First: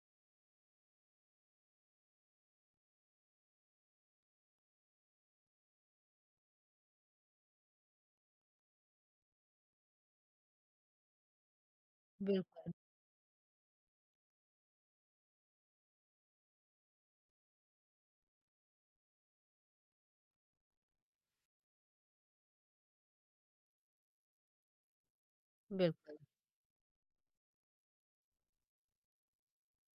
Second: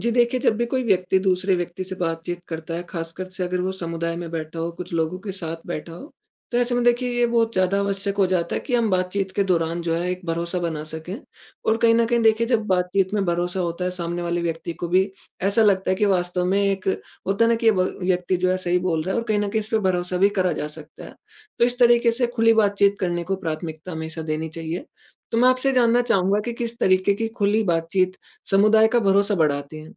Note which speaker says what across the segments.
Speaker 1: जी, देखिए, जब भी कोई व्यक्ति दूसरे व्यक्ति से बातचीत करता है, ख़ासकर से अगर वो समुदाय में बैठा हो, कुछ लोगों के साथ बैठा हो, तो ऐसे में देखिए ये बहुत ज़्यादा आवश्यक हो जाता है कि हम बातचीत के दौरान जो है एक भरोसा बना सकें। और कहीं न कहीं देखिए
Speaker 2: बिल्कुल,
Speaker 1: जब बातचीत में भरोसा होता है, सामने वाले व्यक्ति को भी ऐसा लगता है कि वास्तव में एक होता है ना कि ये ब व्यक्ति जो है सही बोल रहा है और कहीं न कहीं इस पे भरोसा भी करा जा सकता है। तो इस तरीके से खुली बातचीत करने को प्राथमिकता हमेशा देनी चाहिए। तो मैं आपसे जानना
Speaker 2: बिल्कुल।
Speaker 1: चाहूँगा कि किस तरीके की खुली बातचीत समुदाय का भरोसा बढ़ाती हैं।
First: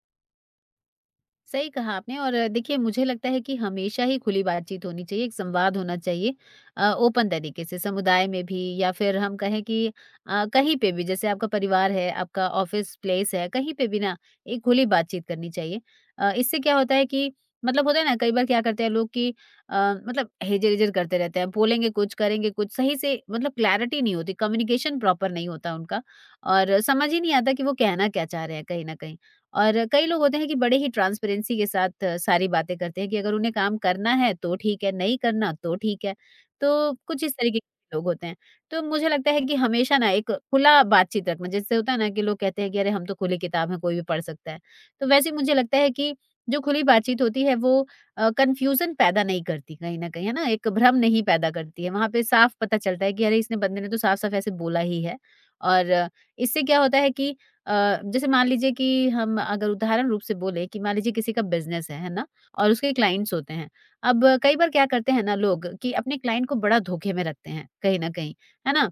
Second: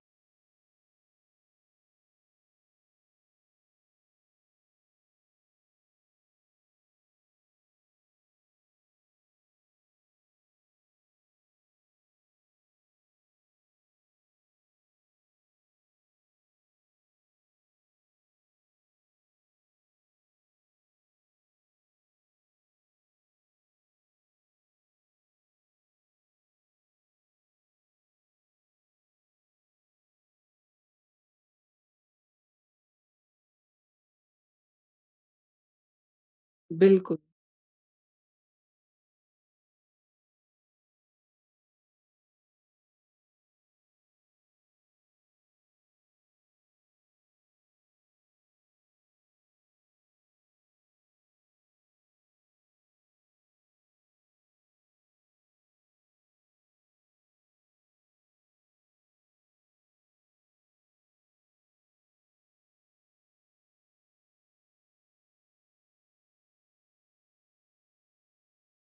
Speaker 2: सही कहा आपने और देखिए मुझे लगता है कि हमेशा ही खुली बातचीत होनी चाहिए, एक संवाद होना चाहिए ओपन तरीके से समुदाय में भी या फिर हम कहें कि कहीं पे भी, जैसे आपका परिवार है, आपका ऑफिस प्लेस है, कहीं पे भी ना एक खुली बातचीत करनी चाहिए। इससे क्या होता है कि मतलब होता है ना, कई बार क्या करते हैं लोग कि अ, मतलब हेजर-हेजर करते रहते हैं, बोलेंगे कुछ, करेंगे कुछ, सही से मतलब क्लैरिटी नहीं होती, कम्युनिकेशन प्रॉपर नहीं होता उनका और समझ ही नहीं आता कि वो कहना क्या चाह रहे हैं कहीं न कहीं। और कई लोग होते हैं कि बड़े ही ट्रांसपेरेंसी के साथ सारी बातें करते हैं कि अगर उन्हें काम करना है तो ठीक है, नहीं करना तो ठीक है। तो
Speaker 1: बिल्कुल।
Speaker 2: कुछ इस तरीके के लोग होते हैं। तो मुझे लगता है कि हमेशा ना एक खुला बातचीत रखना, जैसे होता है ना कि लोग कहते हैं कि अरे, हम तो खुली किताब हैं, कोई भी पढ़ सकता है। तो वैसे ही मुझे लगता है कि जो खुली बातचीत होती है वो कन्फ्यूज़न पैदा नहीं करती कहीं न कहीं, है ना? एक भ्रम नहीं पैदा करती है। वहाँ पे साफ पता चलता है कि अरे, इसने बंदे ने तो साफ-साफ ऐसे बोला ही है। और इससे क्या होता है कि जैसे मान लीजिए कि हम अगर उदाहरण रूप से बोले कि मान लीजिए किसी का बिज़नेस है ना? और उसके क्लाइंट्स होते हैं। अब कई बार क्या करते हैं ना लोग कि अपने क्लाइंट को बड़ा धोखे में रखते हैं, कहीं न कहीं, है ना?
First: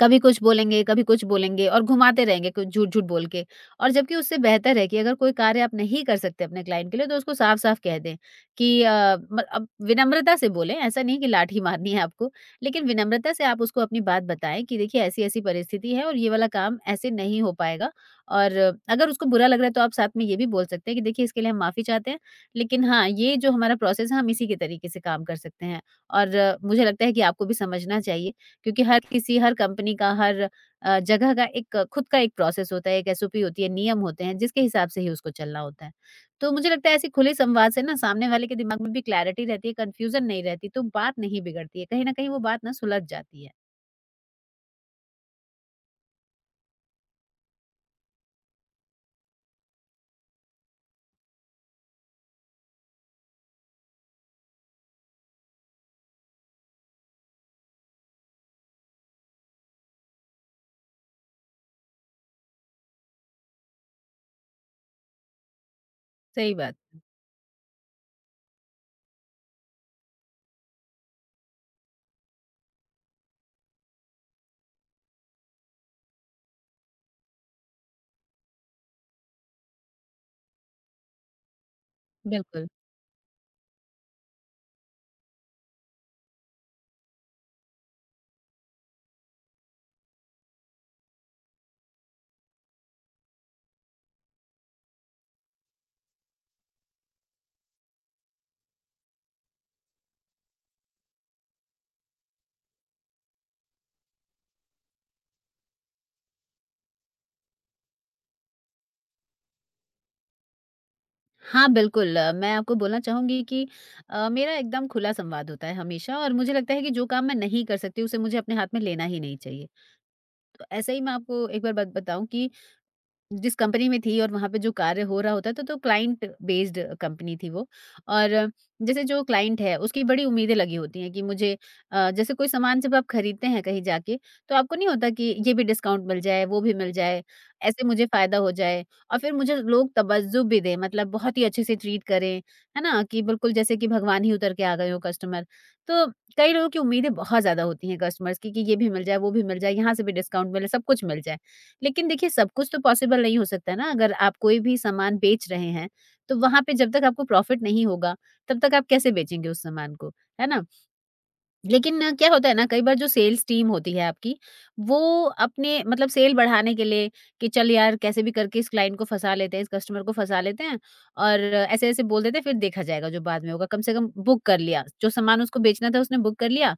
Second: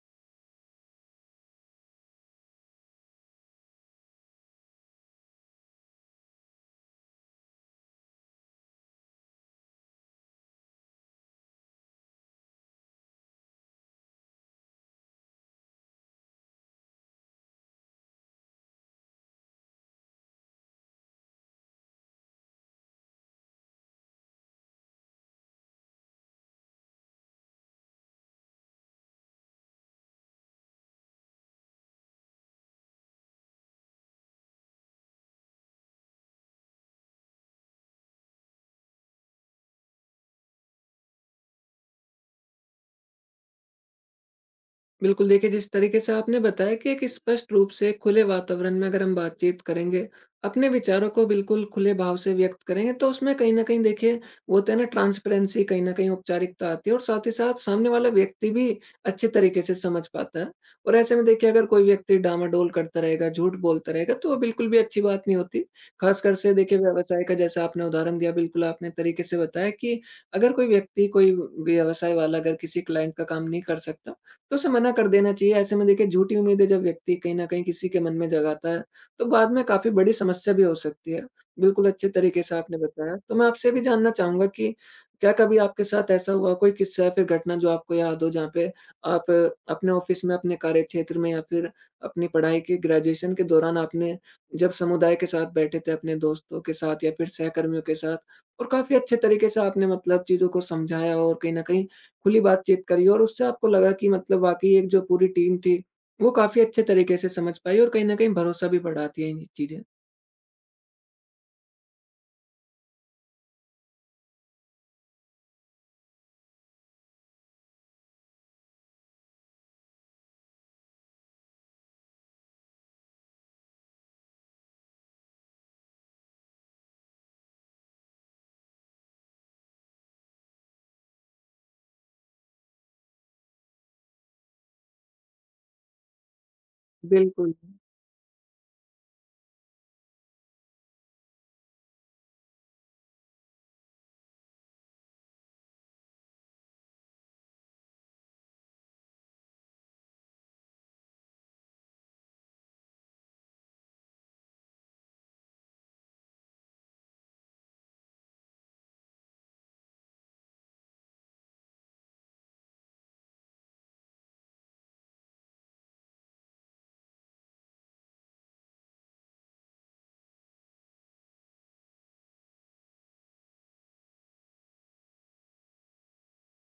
Speaker 2: कभी कुछ बोलेंगे, कभी कुछ बोलेंगे और घुमाते रहेंगे, कुछ झूठ-झूठ बोल के। और जबकि उससे बेहतर है कि अगर कोई कार्य आप नहीं कर सकते अपने क्लाइंट के लिए, तो उसको साफ-साफ कह दें कि अ, म अब विनम्रता से बोलें, ऐसा नहीं कि लाठी मारनी है आपको, लेकिन विनम्रता से आप उसको अपनी बात बताएँ कि देखिए, ऐसी-ऐसी परिस्थिति है और ये वाला काम ऐसे नहीं हो पाएगा। और अगर उसको बुरा लग रहा है, तो आप साथ में ये भी बोल सकते हैं कि देखिए, इसके लिए हम माफ़ी चाहते हैं, लेकिन हाँ, ये जो हमारा प्रोसेस है, हम इसी के तरीके से काम कर सकते हैं और मुझे लगता है कि आपको भी समझना चाहिए। क्योंकि हर कंपनी का हर जगह का एक खुद का एक प्रोसेस होता है, एक एसओपी होती है, नियम होते हैं जिसके हिसाब से ही उसको चलना होता है। तो मुझे लगता है ऐसे खुले संवाद से ना सामने वाले के दिमाग में भी क्लैरिटी रहती है, कन्फ्यूज़न नहीं रहती, तो बात नहीं बिगड़ती है, कहीं न कहीं वो बात ना सुलझ जाती है।
Speaker 1: बिल्कुल देखिए, जिस तरीके से आपने बताया कि एक स्पष्ट रूप से खुले वातावरण में अगर हम बातचीत करेंगे, अपने विचारों को बिल्कुल खुले भाव से व्यक्त करेंगे, तो उसमें कहीं न कहीं देखिए वो होता है ना ट्रांसपेरेंसी, कहीं न कहीं औपचारिकता आती है और साथ ही साथ सामने वाला व्यक्ति भी अच्छे तरीके से समझ पाता है। और ऐसे में देखिए अगर कोई व्यक्ति डामाडोल करता रहेगा, झूठ बोलता रहेगा, तो वो बिल्कुल भी अच्छी बात नहीं होती। ख़ासकर से
Speaker 2: सही बात।
Speaker 1: देखिए व्यवसाय का, जैसा आपने उदाहरण दिया, बिल्कुल आपने तरीके से बताया कि अगर कोई व्यक्ति, कोई व्यवसाय वाला अगर किसी क्लाइंट का काम नहीं कर सकता, तो उसे मना कर देना चाहिए। ऐसे में देखिए झूठी उम्मीदें जब व्यक्ति कहीं न कहीं किसी के मन में जगाता है, तो बाद में काफ़ी बड़ी समस्या भी हो सकती है। बिल्कुल अच्छे तरीके से
Speaker 2: बिल्कुल।
Speaker 1: आपने बताया। तो मैं आपसे ये भी जानना चाहूँगा कि क्या कभी आपके साथ ऐसा हुआ कोई किस्सा या फिर घटना जो आपको याद हो, जहाँ पे आप अपने ऑफ़िस में, अपने कार्यक्षेत्र में या फिर अपनी पढ़ाई के, ग्रेजुएशन के दौरान आपने जब समुदाय के साथ बैठे थे, अपने दोस्तों के साथ या फिर सहकर्मियों के साथ, और काफ़ी अच्छे तरीके से आपने मतलब चीज़ों को समझाया और कहीं न कहीं खुली बातचीत करी और उससे आपको लगा कि मतलब वाक़ई एक जो पूरी टीम थी, वो काफ़ी अच्छे तरीके से समझ पाई और कहीं न कहीं भरोसा भी बढ़ाती है ये चीज़ें।
Speaker 2: हाँ, बिल्कुल। मैं आपको बोलना चाहूँगी कि मेरा एकदम खुला संवाद होता है हमेशा और मुझे लगता है कि जो काम मैं नहीं कर सकती, उसे मुझे अपने हाथ में लेना ही नहीं चाहिए। तो ऐसे ही मैं आपको एक बार बात बताऊँ कि जिस कंपनी में थी और वहाँ पे जो कार्य हो रहा होता था, तो क्लाइंट बेस्ड कंपनी थी वो। और जैसे जो क्लाइंट है उसकी बड़ी उम्मीदें लगी होती हैं कि मुझे जैसे कोई सामान जब आप खरीदते हैं कहीं जाके, तो आपको नहीं होता कि ये भी डिस्काउंट मिल जाए, वो भी मिल जाए,
Speaker 1: बिल्कुल,
Speaker 2: ऐसे मुझे फायदा हो जाए और फिर मुझे लोग तबज्जुब भी दें, मतलब बहुत ही अच्छे से ट्रीट करें, है ना? कि बिल्कुल जैसे कि भगवान ही उतर के आ गए हो कस्टमर। तो कई लोगों की उम्मीदें बहुत ज्यादा होती हैं कस्टमर्स की कि ये भी मिल जाए, वो भी मिल जाए, यहाँ से भी डिस्काउंट मिले, सब कुछ मिल जाए। लेकिन देखिए, सब कुछ तो पॉसिबल नहीं हो सकता ना, अगर आप कोई भी सामान बेच रहे हैं तो वहां पे जब तक आपको प्रॉफिट नहीं होगा, तब तक आप कैसे बेचेंगे उस सामान को, है ना? लेकिन क्या होता है ना, कई बार जो सेल्स टीम होती है आपकी, वो अपने मतलब सेल बढ़ाने के लिए कि चल यार कैसे भी करके इस क्लाइंट को फँसा लेते हैं, इस कस्टमर को फँसा लेते हैं और ऐसे-ऐसे बोल देते हैं, फिर देखा जाएगा जो बाद में होगा। कम से कम बुक कर लिया, जो सामान उसको बेचना था उसने बुक कर लिया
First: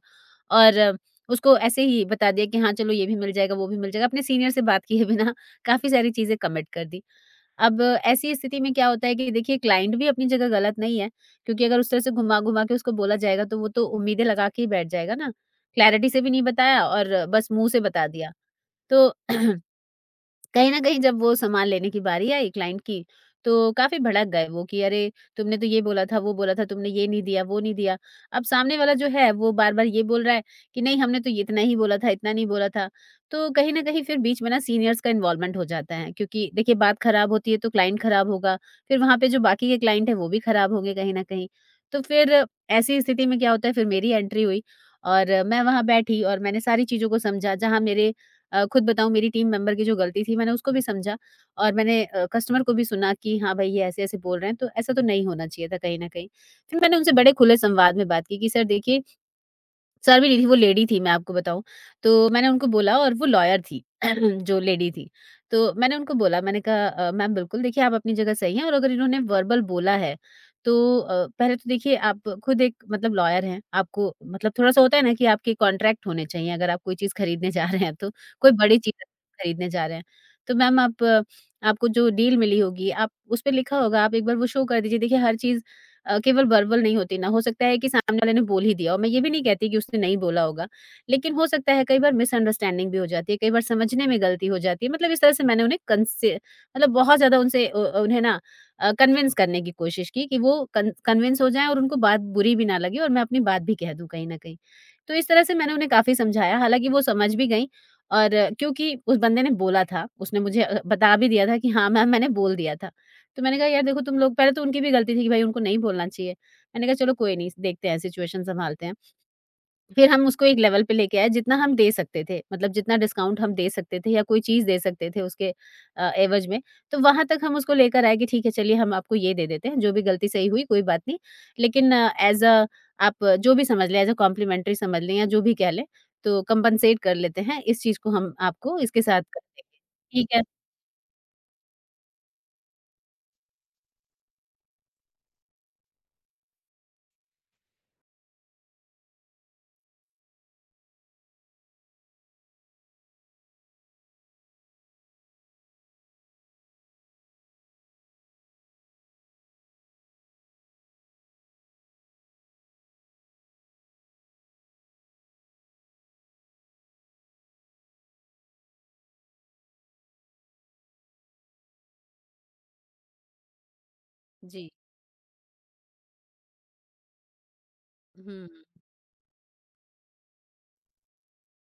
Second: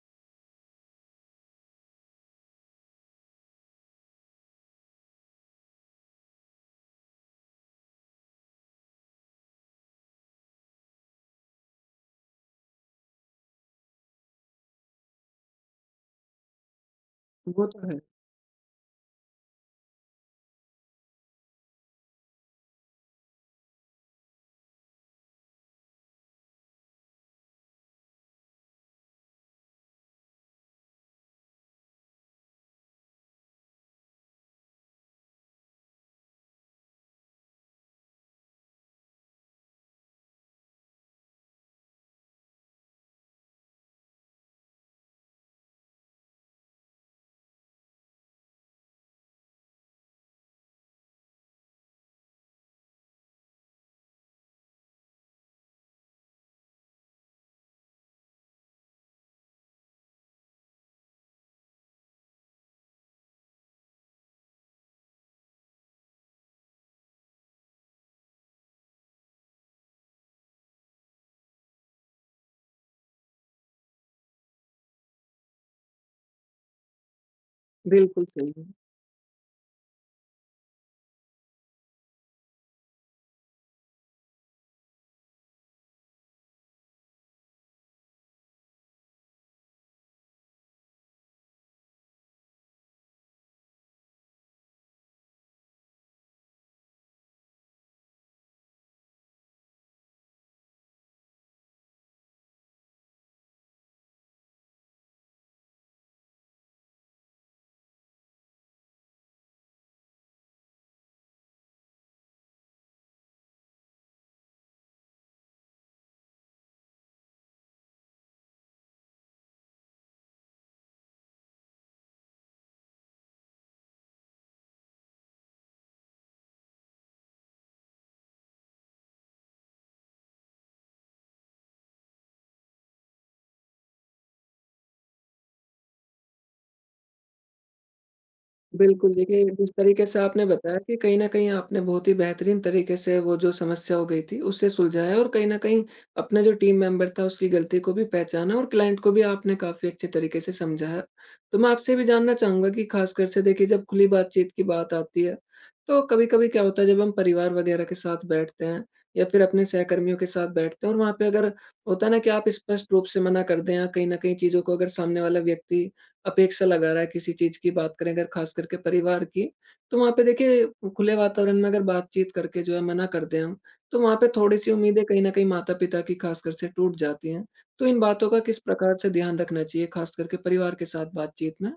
Speaker 2: और उसको ऐसे ही बता दिया कि हाँ, चलो ये भी मिल जाएगा, वो भी मिल जाएगा। अपने सीनियर से बात किए बिना काफ़ी सारी चीज़ें कमिट कर दी। अब ऐसी स्थिति में क्या होता है कि देखिए, क्लाइंट भी अपनी जगह गलत नहीं है, क्योंकि अगर उस तरह से घुमा-घुमा के उसको बोला जाएगा तो वो तो उम्मीदें लगा के ही बैठ जाएगा ना। क्लैरिटी से भी नहीं बताया और बस
Speaker 1: वो
Speaker 2: मुँह से
Speaker 1: तो है।
Speaker 2: बता दिया। तो कहीं न कहीं जब वो सामान लेने की बारी आई क्लाइंट की, तो काफ़ी भड़क गए वो कि अरे! तुमने तो ये बोला था, वो बोला था, तुमने ये नहीं दिया, वो नहीं दिया। अब सामने वाला जो है वो बार-बार ये बोल रहा है कि नहीं, हमने तो ये इतना ही बोला था, इतना नहीं बोला था। तो कहीं न कहीं फिर बीच में ना सीनियर्स का इन्वॉल्वमेंट हो जाता है, क्योंकि देखिए, बात खराब होती है तो क्लाइंट खराब होगा, फिर वहाँ पे जो बाकी के क्लाइंट हैं वो भी खराब होंगे कहीं न कहीं। तो फिर ऐसी स्थिति में क्या होता है, फिर मेरी एंट्री हुई और मैं वहाँ बैठी और मैंने सारी चीज़ों को समझा, जहाँ मेरे खुद बताऊँ, मेरी टीम मेंबर की जो गलती थी मैंने उसको भी समझा और मैंने कस्टमर को भी सुना कि हाँ भाई, ये ऐसे-ऐसे बोल रहे हैं तो ऐसा तो नहीं होना चाहिए था, कहीं न कहीं। फिर मैंने उनसे बड़े खुले संवाद में बात की कि सर देखिए। सर भी नहीं थी, वो लेडी थी, मैं आपको बताऊँ। तो मैंने उनको बोला, और वो लॉयर थी जो लेडी थी। तो मैंने उनको बोला, मैंने कहा "मैम, बिल्कुल देखिए, आप अपनी जगह सही हैं, और अगर इन्होंने वर्बल बोला है, तो पहले तो देखिए, आप खुद एक मतलब लॉयर हैं। आपको मतलब थोड़ा-सा होता है ना कि आपके कॉन्ट्रैक्ट होने चाहिए, अगर आप कोई चीज़ खरीदने जा रहे हैं तो,
Speaker 1: बिल्कुल सही
Speaker 2: कोई
Speaker 1: है।
Speaker 2: बड़ी चीज़ खरीदने जा रहे हैं। तो मैम, आपको जो डील मिली होगी, आप उसपे लिखा होगा, आप एक बार वो शो कर दीजिए। देखिए, हर चीज़ केवल वर्बल नहीं होती ना, हो सकता है कि सामने वाले ने बोल ही दिया हो। मैं ये भी नहीं कहती कि उसने नहीं बोला होगा, लेकिन हो सकता है कई बार मिसअंडरस्टैंडिंग भी हो जाती है, कई बार समझने में गलती हो जाती है। मतलब इस तरह से मैंने उन्हें कंसे मतलब बहुत ज़्यादा उनसे उ उन्हें ना कन्विंस करने की कोशिश की कि वो कन कन्विंस हो जाएँ और उनको बात बुरी भी ना लगे और मैं अपनी बात भी कह दूँ कहीं न कहीं। तो इस तरह से मैंने उन्हें काफ़ी समझाया, हालाँकि वो समझ भी गईं और क्योंकि उस बंदे ने बोला था, उसने मुझे बता भी दिया था कि हाँ मैम, मैंने बोल दिया था। तो मैंने कहा, यार देखो, तुम लोग पहले तो उनकी भी गलती थी कि भाई उनको नहीं बोलना चाहिए। मैंने कहा, चलो कोई नहीं, देखते हैं, सिचुएशन सँभालते हैं। फिर हम उसको एक लेवल पे लेके आए, जितना हम दे सकते थे, मतलब जितना डिस्काउंट हम दे सकते थे या कोई चीज़ दे सकते थे उसके एवज़ में। तो वहाँ तक हम उसको लेकर आए कि ठीक है, चलिए हम आपको ये दे देते हैं, जो भी गलती सही हुई कोई बात नहीं। लेकिन एज़ अ, आप जो भी समझ लें, एज़ अ कॉम्प्लीमेंट्री समझ लें या जो भी कह लें, तो कंपनसेट कर लेते हैं इस चीज़ को, हम आपको इसके
Speaker 1: बिल्कुल,
Speaker 2: साथ कर
Speaker 1: देखिए
Speaker 2: देंगे।
Speaker 1: जिस तरीके से
Speaker 2: ठीक है।
Speaker 1: आपने बताया कि कहीं न कहीं आपने बहुत ही बेहतरीन तरीके से वो जो समस्या हो गई थी उसे सुलझाया है और कहीं न कहीं अपना जो टीम मेंबर था उसकी गलती को भी पहचाना और क्लाइंट को भी आपने काफ़ी अच्छे तरीके से समझाया। तो मैं आपसे भी जानना चाहूँगा कि ख़ासकर से देखिए जब खुली बातचीत की बात आती है, तो कभी-कभी क्या होता है जब हम परिवार वग़ैरह के साथ बैठते हैं या फिर अपने सहकर्मियों के साथ बैठते हैं और वहाँ पे अगर, होता है ना कि आप स्पष्ट रूप से मना कर दें या कहीं न कहीं चीज़ों को, अगर सामने वाला व्यक्ति अपेक्षा लगा रहा है किसी चीज़ की, बात करें अगर खास करके परिवार की, तो वहाँ पे देखिए खुले वातावरण में अगर बातचीत करके जो है मना कर दें हम, तो वहाँ पे
Speaker 2: जी।
Speaker 1: थोड़ी-सी उम्मीदें कहीं न कहीं माता-पिता की खासकर से टूट जाती हैं। तो इन बातों का
Speaker 2: हुँ।
Speaker 1: किस प्रकार से ध्यान रखना चाहिए खास करके परिवार के साथ बातचीत में?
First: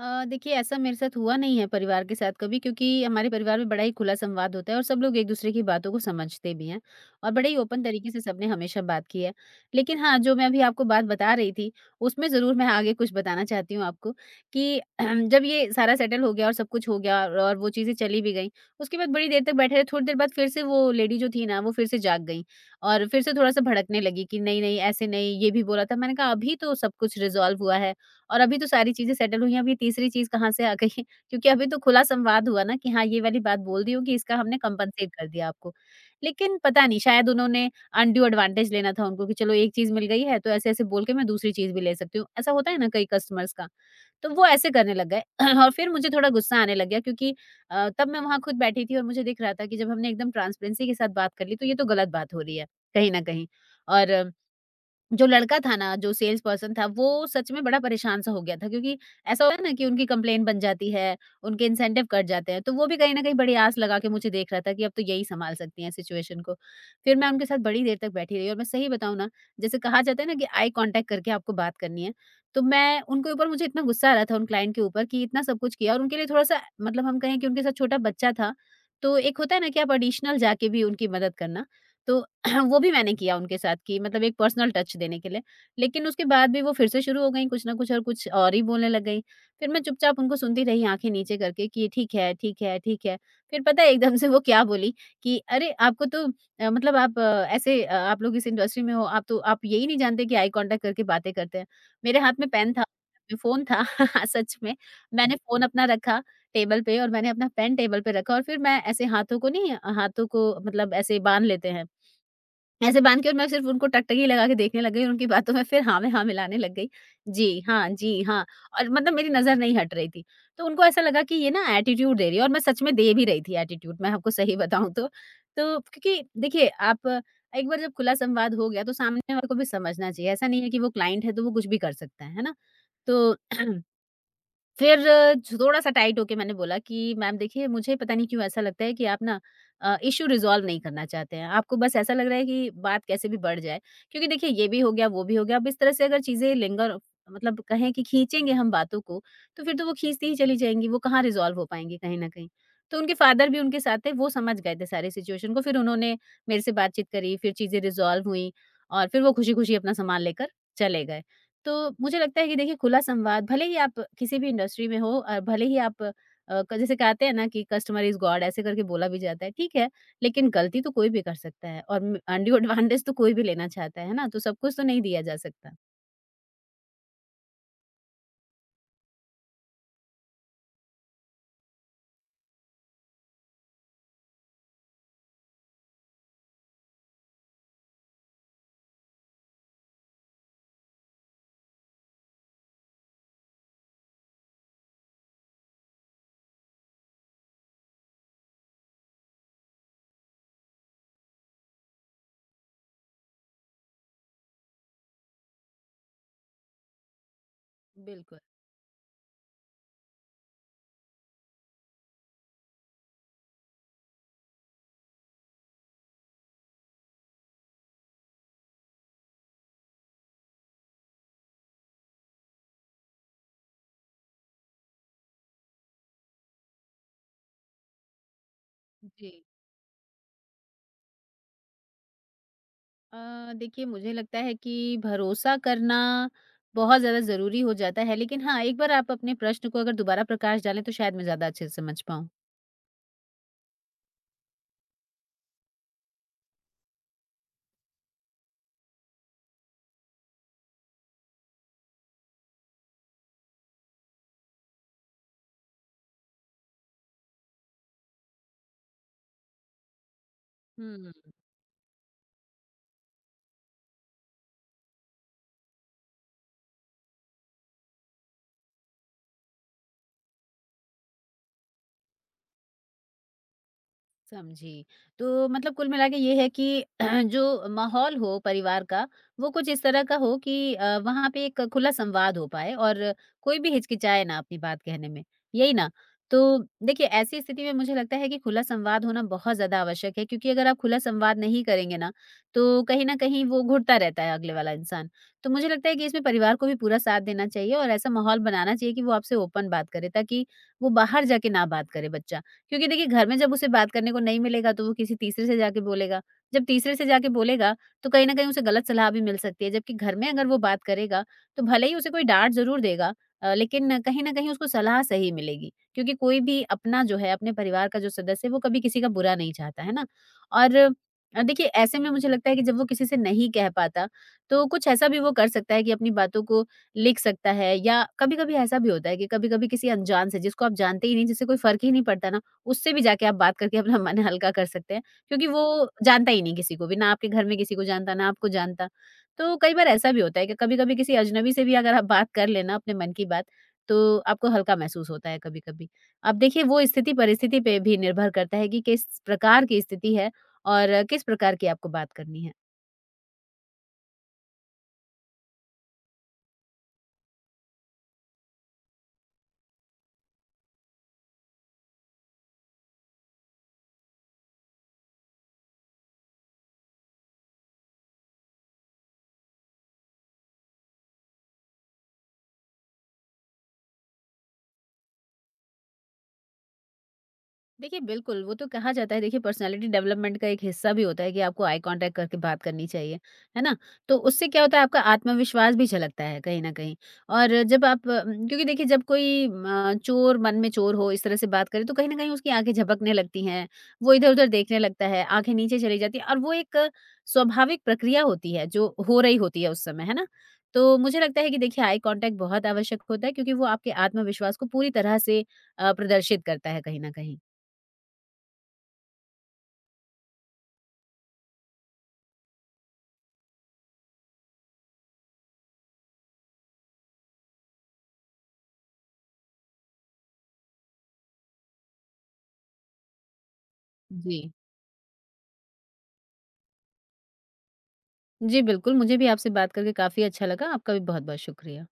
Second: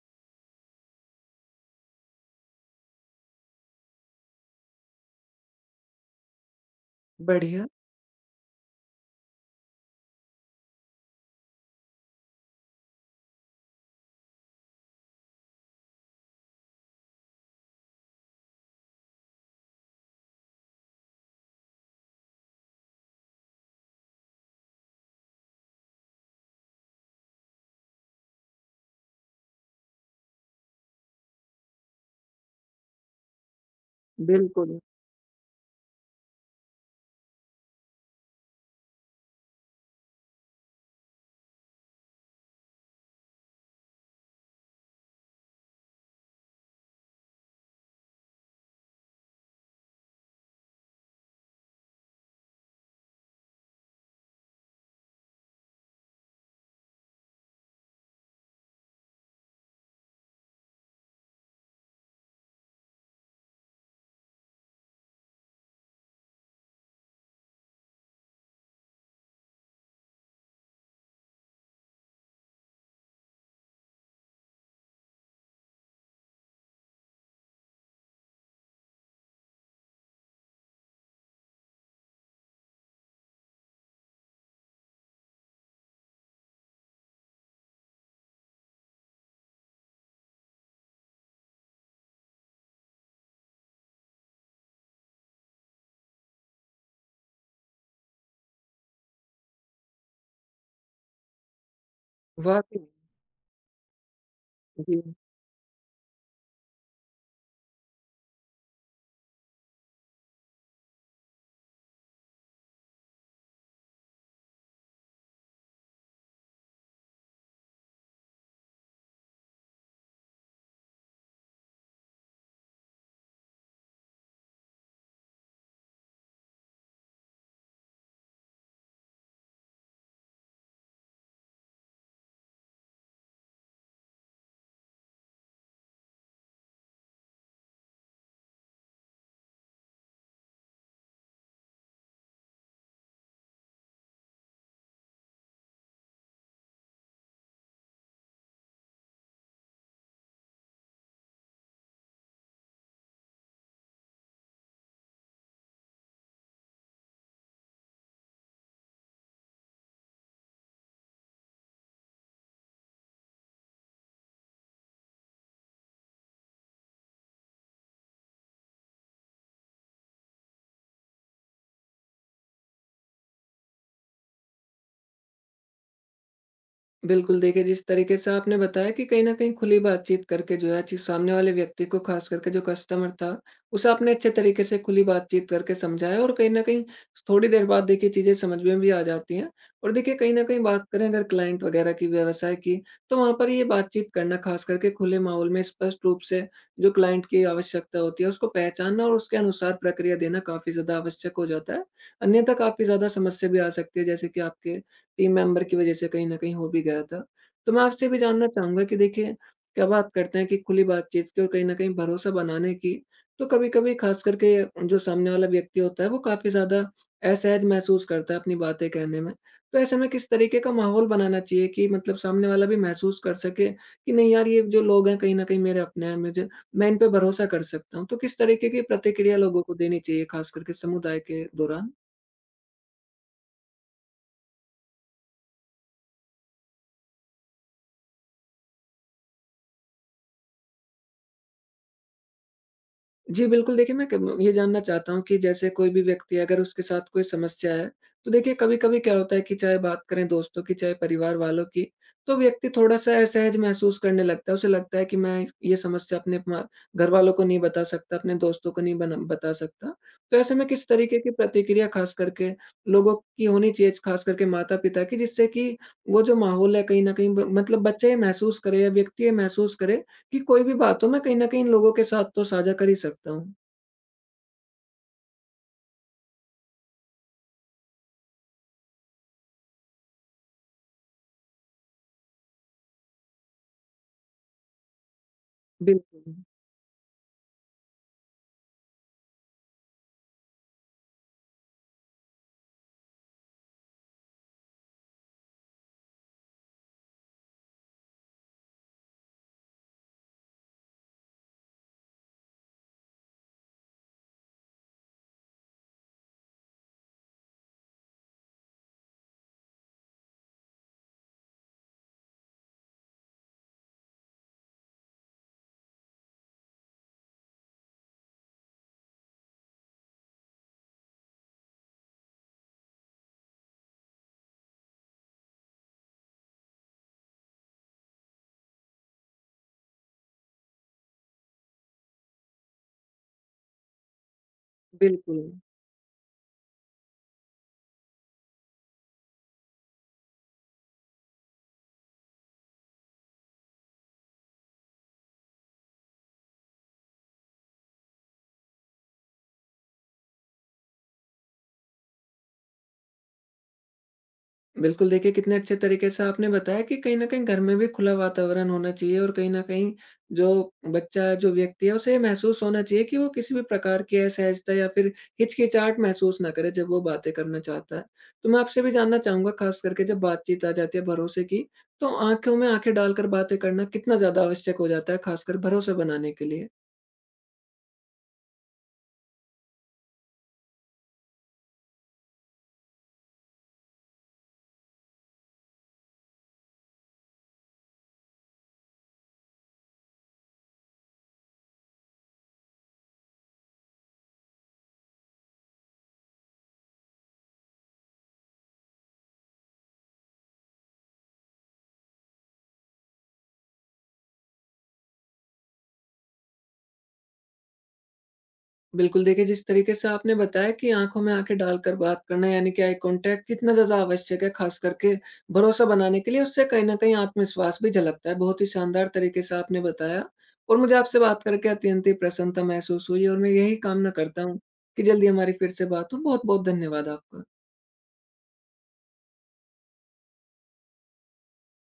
Speaker 2: देखिए, ऐसा मेरे साथ हुआ नहीं है परिवार के साथ कभी, क्योंकि हमारे परिवार में बड़ा ही खुला संवाद होता है और सब लोग एक-दूसरे की बातों को समझते भी हैं और बड़े ही
Speaker 1: बढ़िया,
Speaker 2: ओपन तरीके से सबने हमेशा बात की है। लेकिन हाँ, जो मैं अभी आपको बात बता रही थी, उसमें ज़रूर मैं आगे कुछ बताना चाहती हूँ आपको कि जब ये सारा सेटल हो गया और सब कुछ हो गया और वो चीज़ें चली भी गईं, उसके बाद बड़ी देर तक बैठे रहे, थोड़ी देर बाद फिर से वो लेडी जो थी ना, वो फिर से जाग गईं और फिर से थोड़ा-सा भड़कने लगी कि नहीं-नहीं, ऐसे नहीं, ये भी बोला था। मैंने कहा, "अभी तो सब कुछ रिज़ॉल्व हुआ है, और अभी तो सारी चीज़ें सेटल हुई हैं, अभी तीसरी चीज़ कहाँ से आ गई है? क्योंकि अभी तो खुला संवाद हुआ ना कि हाँ, ये वाली बात बोल दी होगी, इसका हमने
Speaker 1: बिल्कुल,
Speaker 2: कम्पेंसेट कर दिया आपको। लेकिन पता नहीं शायद उन्होंने अनड्यू एडवांटेज लेना था उनको कि चलो एक चीज़ मिल गई है, तो ऐसे-ऐसे बोल के मैं दूसरी चीज़ भी ले सकती हूँ। ऐसा होता है ना कई कस्टमर्स का, तो वो ऐसे करने लग गए। और फिर मुझे थोड़ा गुस्सा आने लग गया, क्योंकि तब मैं वहाँ खुद बैठी थी और मुझे दिख रहा था कि जब हमने एकदम ट्रांसपेरेंसी के साथ बात कर ली, तो ये तो गलत बात हो रही है, कहीं न कहीं। और जो लड़का था ना, जो सेल्स पर्सन था, वो सच में बड़ा परेशान सा हो गया था, क्योंकि ऐसा होता है ना कि उनकी कंप्लेंट बन जाती है, उनके इंसेंटिव कट जाते हैं, तो वो भी कहीं न कहीं बड़ी आस लगा के मुझे देख रहा था कि अब तो यही सँभाल सकती हैं सिचुएशन को। फिर मैं उनके साथ बड़ी देर तक बैठी रही और मैं सही बताऊँ ना, जैसे कहा जाता है ना कि आई कॉन्टैक्ट करके आपको बात करनी है, तो मैं उनके ऊपर, मुझे इतना गुस्सा आ रहा था उन क्लाइंट के ऊपर कि इतना सब कुछ किया और उनके लिए थोड़ा-सा, मतलब हम कहें कि उनके साथ छोटा बच्चा था, तो एक होता है ना कि आप एडिशनल जाके भी उनकी मदद करना, तो वो भी मैंने किया उनके साथ कि मतलब एक पर्सनल टच देने के लिए। लेकिन उसके बाद भी वो फिर से शुरू हो गईं, कुछ न कुछ और कुछ और ही बोलने लग गईं। फिर मैं चुपचाप उनको सुनती रही, आँखें नीचे करके कि ठीक है, ठीक है, ठीक है। फिर पता है, एकदम से वो क्या बोली कि अरे! आपको तो मतलब आप ऐसे, आप लोग इस इंडस्ट्री में हो, आप तो, आप यही नहीं जानते कि आई कॉन्टैक्ट करके बातें करते हैं। मेरे हाथ में पेन
Speaker 1: वाक़ई।
Speaker 2: था, में फ़ोन था सच में।
Speaker 1: जी।
Speaker 2: मैंने फ़ोन अपना रखा टेबल पे और मैंने अपना पेन टेबल पे रखा, और फिर मैं ऐसे हाथों को, नहीं, हाथों को मतलब ऐसे बाँध लेते हैं। ऐसे बाँध के, और मैं सिर्फ़ उनको टकटकी लगा के देखने लग गई और उनकी बातों में फिर हाँ में हाँ मिलाने लग गई। जी, हाँ, जी, हाँ। और मतलब मेरी नज़र नहीं हट रही थी। तो उनको ऐसा लगा कि ये ना एटीट्यूड दे रही है, और मैं सच में दे भी रही थी एटीट्यूड, मैं आपको सही बताऊँ तो। तो क्योंकि देखिए, आप एक बार जब खुला संवाद हो गया, तो सामने वाले को भी समझना चाहिए। ऐसा नहीं है कि वो क्लाइंट है तो वो कुछ भी कर सकता है ना? तो फिर छ थोड़ा-सा टाइट होके मैंने बोला कि मैम देखिए, मुझे पता नहीं क्यों ऐसा लगता है कि आप ना इश्यू रिज़ॉल्व नहीं करना चाहते हैं। आपको बस ऐसा लग रहा है कि बात कैसे भी बढ़ जाए। क्योंकि देखिए, ये भी हो गया, वो भी हो गया। अब इस तरह से अगर चीज़ें लिंगर, मतलब कहें कि खींचेंगे हम बातों को, तो फिर तो वो खींचती ही चली जाएँगी। वो कहाँ रिज़ॉल्व हो पाएँगी कहीं न कहीं। तो उनके फ़ादर भी उनके साथ थे, वो समझ गए थे सारी सिचुएशन को। फिर उन्होंने मेरे से बातचीत करी, फिर चीज़ें रिज़ॉल्व हुईं, और फिर वो खुशी-खुशी अपना सामान लेकर चले गए। तो मुझे लगता है कि देखिए, खुला संवाद भले ही आप किसी भी इंडस्ट्री में हो, भले ही आप, जैसे कहते हैं ना कि कस्टमर इज गॉड, ऐसे करके बोला भी जाता है, ठीक है, लेकिन गलती तो कोई भी कर सकता है, और अंडियो एडवांटेज तो कोई भी लेना चाहता है ना, तो सब कुछ तो नहीं दिया जा सकता।
Speaker 1: बिल्कुल, देखिए जिस तरीके से आपने बताया कि कहीं न कहीं खुली बातचीत करके जो है, चीज़ सामने वाले व्यक्ति को, ख़ास करके जो कस्टमर था, उसे आपने अच्छे तरीके से खुली बातचीत करके समझाया और कहीं न कहीं थोड़ी देर बाद देखिए चीज़ें समझ में भी आ जाती हैं। और देखिए कहीं न कहीं बात करें अगर क्लाइंट वग़ैरह की, व्यवसाय की, तो वहाँ पर ये बातचीत करना ख़ास करके खुले माहौल में स्पष्ट रूप से जो क्लाइंट की आवश्यकता होती है उसको पहचानना और उसके अनुसार प्रक्रिया देना काफ़ी ज़्यादा आवश्यक हो जाता है। अन्यथा काफ़ी ज़्यादा समस्या भी आ सकती है, जैसे कि आपके टीम मेंबर की वज़ह से कहीं न कहीं हो भी गया था। तो मैं आपसे भी
Speaker 2: बिल्कुल।
Speaker 1: जानना चाहूँगा कि देखिए, जब आप करते हैं कि खुली बातचीत की और कहीं न कहीं भरोसा बनाने की, तो कभी-कभी ख़ास करके जो सामने वाला व्यक्ति होता है, वो काफ़ी ज़्यादा असहज महसूस करता है अपनी बातें कहने में। तो ऐसे में किस तरीके का माहौल बनाना चाहिए कि मतलब सामने वाला भी महसूस कर सके कि नहीं यार, ये जो लोग हैं कहीं न कहीं मेरे अपने हैं, मुझे, मैं इन पे भरोसा कर सकता हूँ। तो किस तरीके की
Speaker 2: जी।
Speaker 1: प्रतिक्रिया लोगों को देनी चाहिए ख़ास करके समुदाय के दौरान?
Speaker 2: देखिए, मुझे लगता है कि भरोसा करना बहुत ज़्यादा ज़रूरी हो जाता है, लेकिन हाँ, एक बार आप अपने प्रश्न को अगर दोबारा प्रकाश डालें, तो शायद मैं ज़्यादा अच्छे से समझ
Speaker 1: जी, बिल्कुल देखिए, मैं कब ये जानना चाहता हूँ कि जैसे कोई भी व्यक्ति है, अगर उसके साथ कोई समस्या है, तो देखिए कभी-कभी क्या होता है कि चाहे बात करें दोस्तों की, चाहे परिवार वालों की, तो व्यक्ति थोड़ा-सा असहज महसूस करने लगता है। उसे लगता है कि मैं ये समस्या अपने मा घरवालों को नहीं बता सकता, अपने दोस्तों को नहीं बना बता सकता। तो ऐसे में किस तरीके की
Speaker 2: पाऊँ।
Speaker 1: प्रतिक्रिया ख़ास करके लोगों की होनी चाहिए, ख़ास करके माता-पिता की, जिससे कि वो जो माहौल है कहीं न कहीं ब मतलब बच्चे ये महसूस करें या व्यक्ति ये महसूस करे कि कोई भी बात हो मैं कहीं न कहीं इन लोगों के साथ तो साझा कर ही सकता हूँ।
Speaker 2: समझी। तो मतलब कुल मिला के ये है कि जो माहौल हो परिवार का, वो कुछ इस तरह का हो कि वहाँ पे एक खुला संवाद हो पाए और कोई भी हिचकिचाए ना अपनी बात कहने में, यही ना?
Speaker 1: बिल्कुल,
Speaker 2: तो देखिए, ऐसी स्थिति में मुझे लगता है कि खुला संवाद होना बहुत ज़्यादा आवश्यक है, क्योंकि अगर आप खुला संवाद नहीं करेंगे ना, तो कहीं न कहीं वो घुटता रहता है अगले वाला इंसान। तो मुझे लगता है कि इसमें परिवार को भी पूरा साथ देना चाहिए, और ऐसा माहौल बनाना चाहिए कि वो आपसे ओपन बात करे, ताकि वो बाहर जाके ना बात करे बच्चा। क्योंकि देखिए, घर में जब उसे बात करने को नहीं मिलेगा, तो वो किसी तीसरे से जाके बोलेगा। जब तीसरे से जाके बोलेगा, तो कहीं न कहीं उसे गलत सलाह भी मिल सकती है। जबकि घर में अगर वो बात करेगा, तो भले ही उसे कोई डाँट ज़रूर देगा, लेकिन कहीं न कहीं उसको सलाह सही मिलेगी। क्योंकि कोई भी अपना, जो है, अपने परिवार का जो सदस्य है, वो कभी किसी का बुरा नहीं चाहता, है ना? और देखिए, ऐसे में मुझे लगता है कि जब वो किसी से नहीं कह पाता, तो कुछ ऐसा भी वो कर सकता है कि अपनी बातों को लिख सकता है। या कभी-कभी ऐसा भी होता है कि कभी-कभी किसी अनजान से, जिसको आप जानते ही नहीं, जिससे कोई फ़र्क ही नहीं पड़ता ना, उससे भी जाके आप बात करके अपना मन हल्का कर सकते हैं।
Speaker 1: बिल्कुल।
Speaker 2: क्योंकि वो जानता ही नहीं किसी को भी, ना आपके घर में किसी को जानता, ना आपको जानता। तो कई बार ऐसा भी होता है कि कभी-कभी किसी अजनबी से भी अगर आप बात कर लें ना अपने मन की बात, तो आपको हल्का महसूस होता है कभी-कभी। अब देखिए, वो स्थिति परिस्थिति पे भी निर्भर करता है कि किस प्रकार की स्थिति है और किस प्रकार की आपको बात करनी है।
Speaker 1: बिल्कुल देखिए कितने अच्छे तरीके से आपने बताया कि कहीं न कहीं घर में भी खुला वातावरण होना चाहिए और कहीं न कहीं जो बच्चा जो व्यक्ति है उसे ये महसूस होना चाहिए कि वो किसी भी प्रकार की असहजता या फिर हिचकिचाहट महसूस ना करे जब वो बातें करना चाहता है। तो मैं आपसे भी जानना चाहूँगा ख़ास करके जब बातचीत आ जाती है भरोसे की, तो आँखों में आँखें डालकर बातें करना कितना ज़्यादा आवश्यक हो जाता है ख़ासकर भरोसा बनाने के लिए?
Speaker 2: देखिए बिल्कुल, वो तो कहा जाता है, देखिए पर्सनैलिटी डेवलपमेंट का एक हिस्सा भी होता है कि आपको आई कॉन्टैक्ट करके बात करनी चाहिए, है ना? तो उससे क्या होता है, आपका आत्मविश्वास भी झलकता है कहीं न कहीं। और जब आप, क्योंकि देखिए, जब कोई चोर मन में चोर हो, इस तरह से बात करे, तो कहीं न कहीं उसकी आँखें झपकने लगती हैं, वो इधर-उधर देखने लगता है, आँखें नीचे चली जाती हैं, और वो एक स्वाभाविक प्रक्रिया होती है जो हो रही होती है उस समय, है ना? तो मुझे लगता है कि देखिए, आई कॉन्टैक्ट बहुत आवश्यक होता है, क्योंकि वो आपके आत्मविश्वास को पूरी तरह से प्रदर्शित करता है कहीं न कहीं।
Speaker 1: बिल्कुल, देखिए जिस तरीके से आपने बताया कि आँखों में आँखें डालकर बात करना यानी कि आई कॉन्टैक्ट कितना ज़्यादा आवश्यक है ख़ास करके भरोसा बनाने के लिए, उससे कहीं न कहीं आत्मविश्वास भी झलकता है। बहुत ही शानदार तरीके से आपने बताया और मुझे आपसे बात करके अत्यंत ही प्रसन्नता महसूस हुई और मैं यही कामना
Speaker 2: जी।
Speaker 1: करता हूँ कि जल्दी हमारी फिर से बात हो। बहुत-बहुत धन्यवाद आपका।
Speaker 2: जी, बिल्कुल, मुझे भी आपसे बात करके काफ़ी अच्छा लगा, आपका भी बहुत-बहुत शुक्रिया।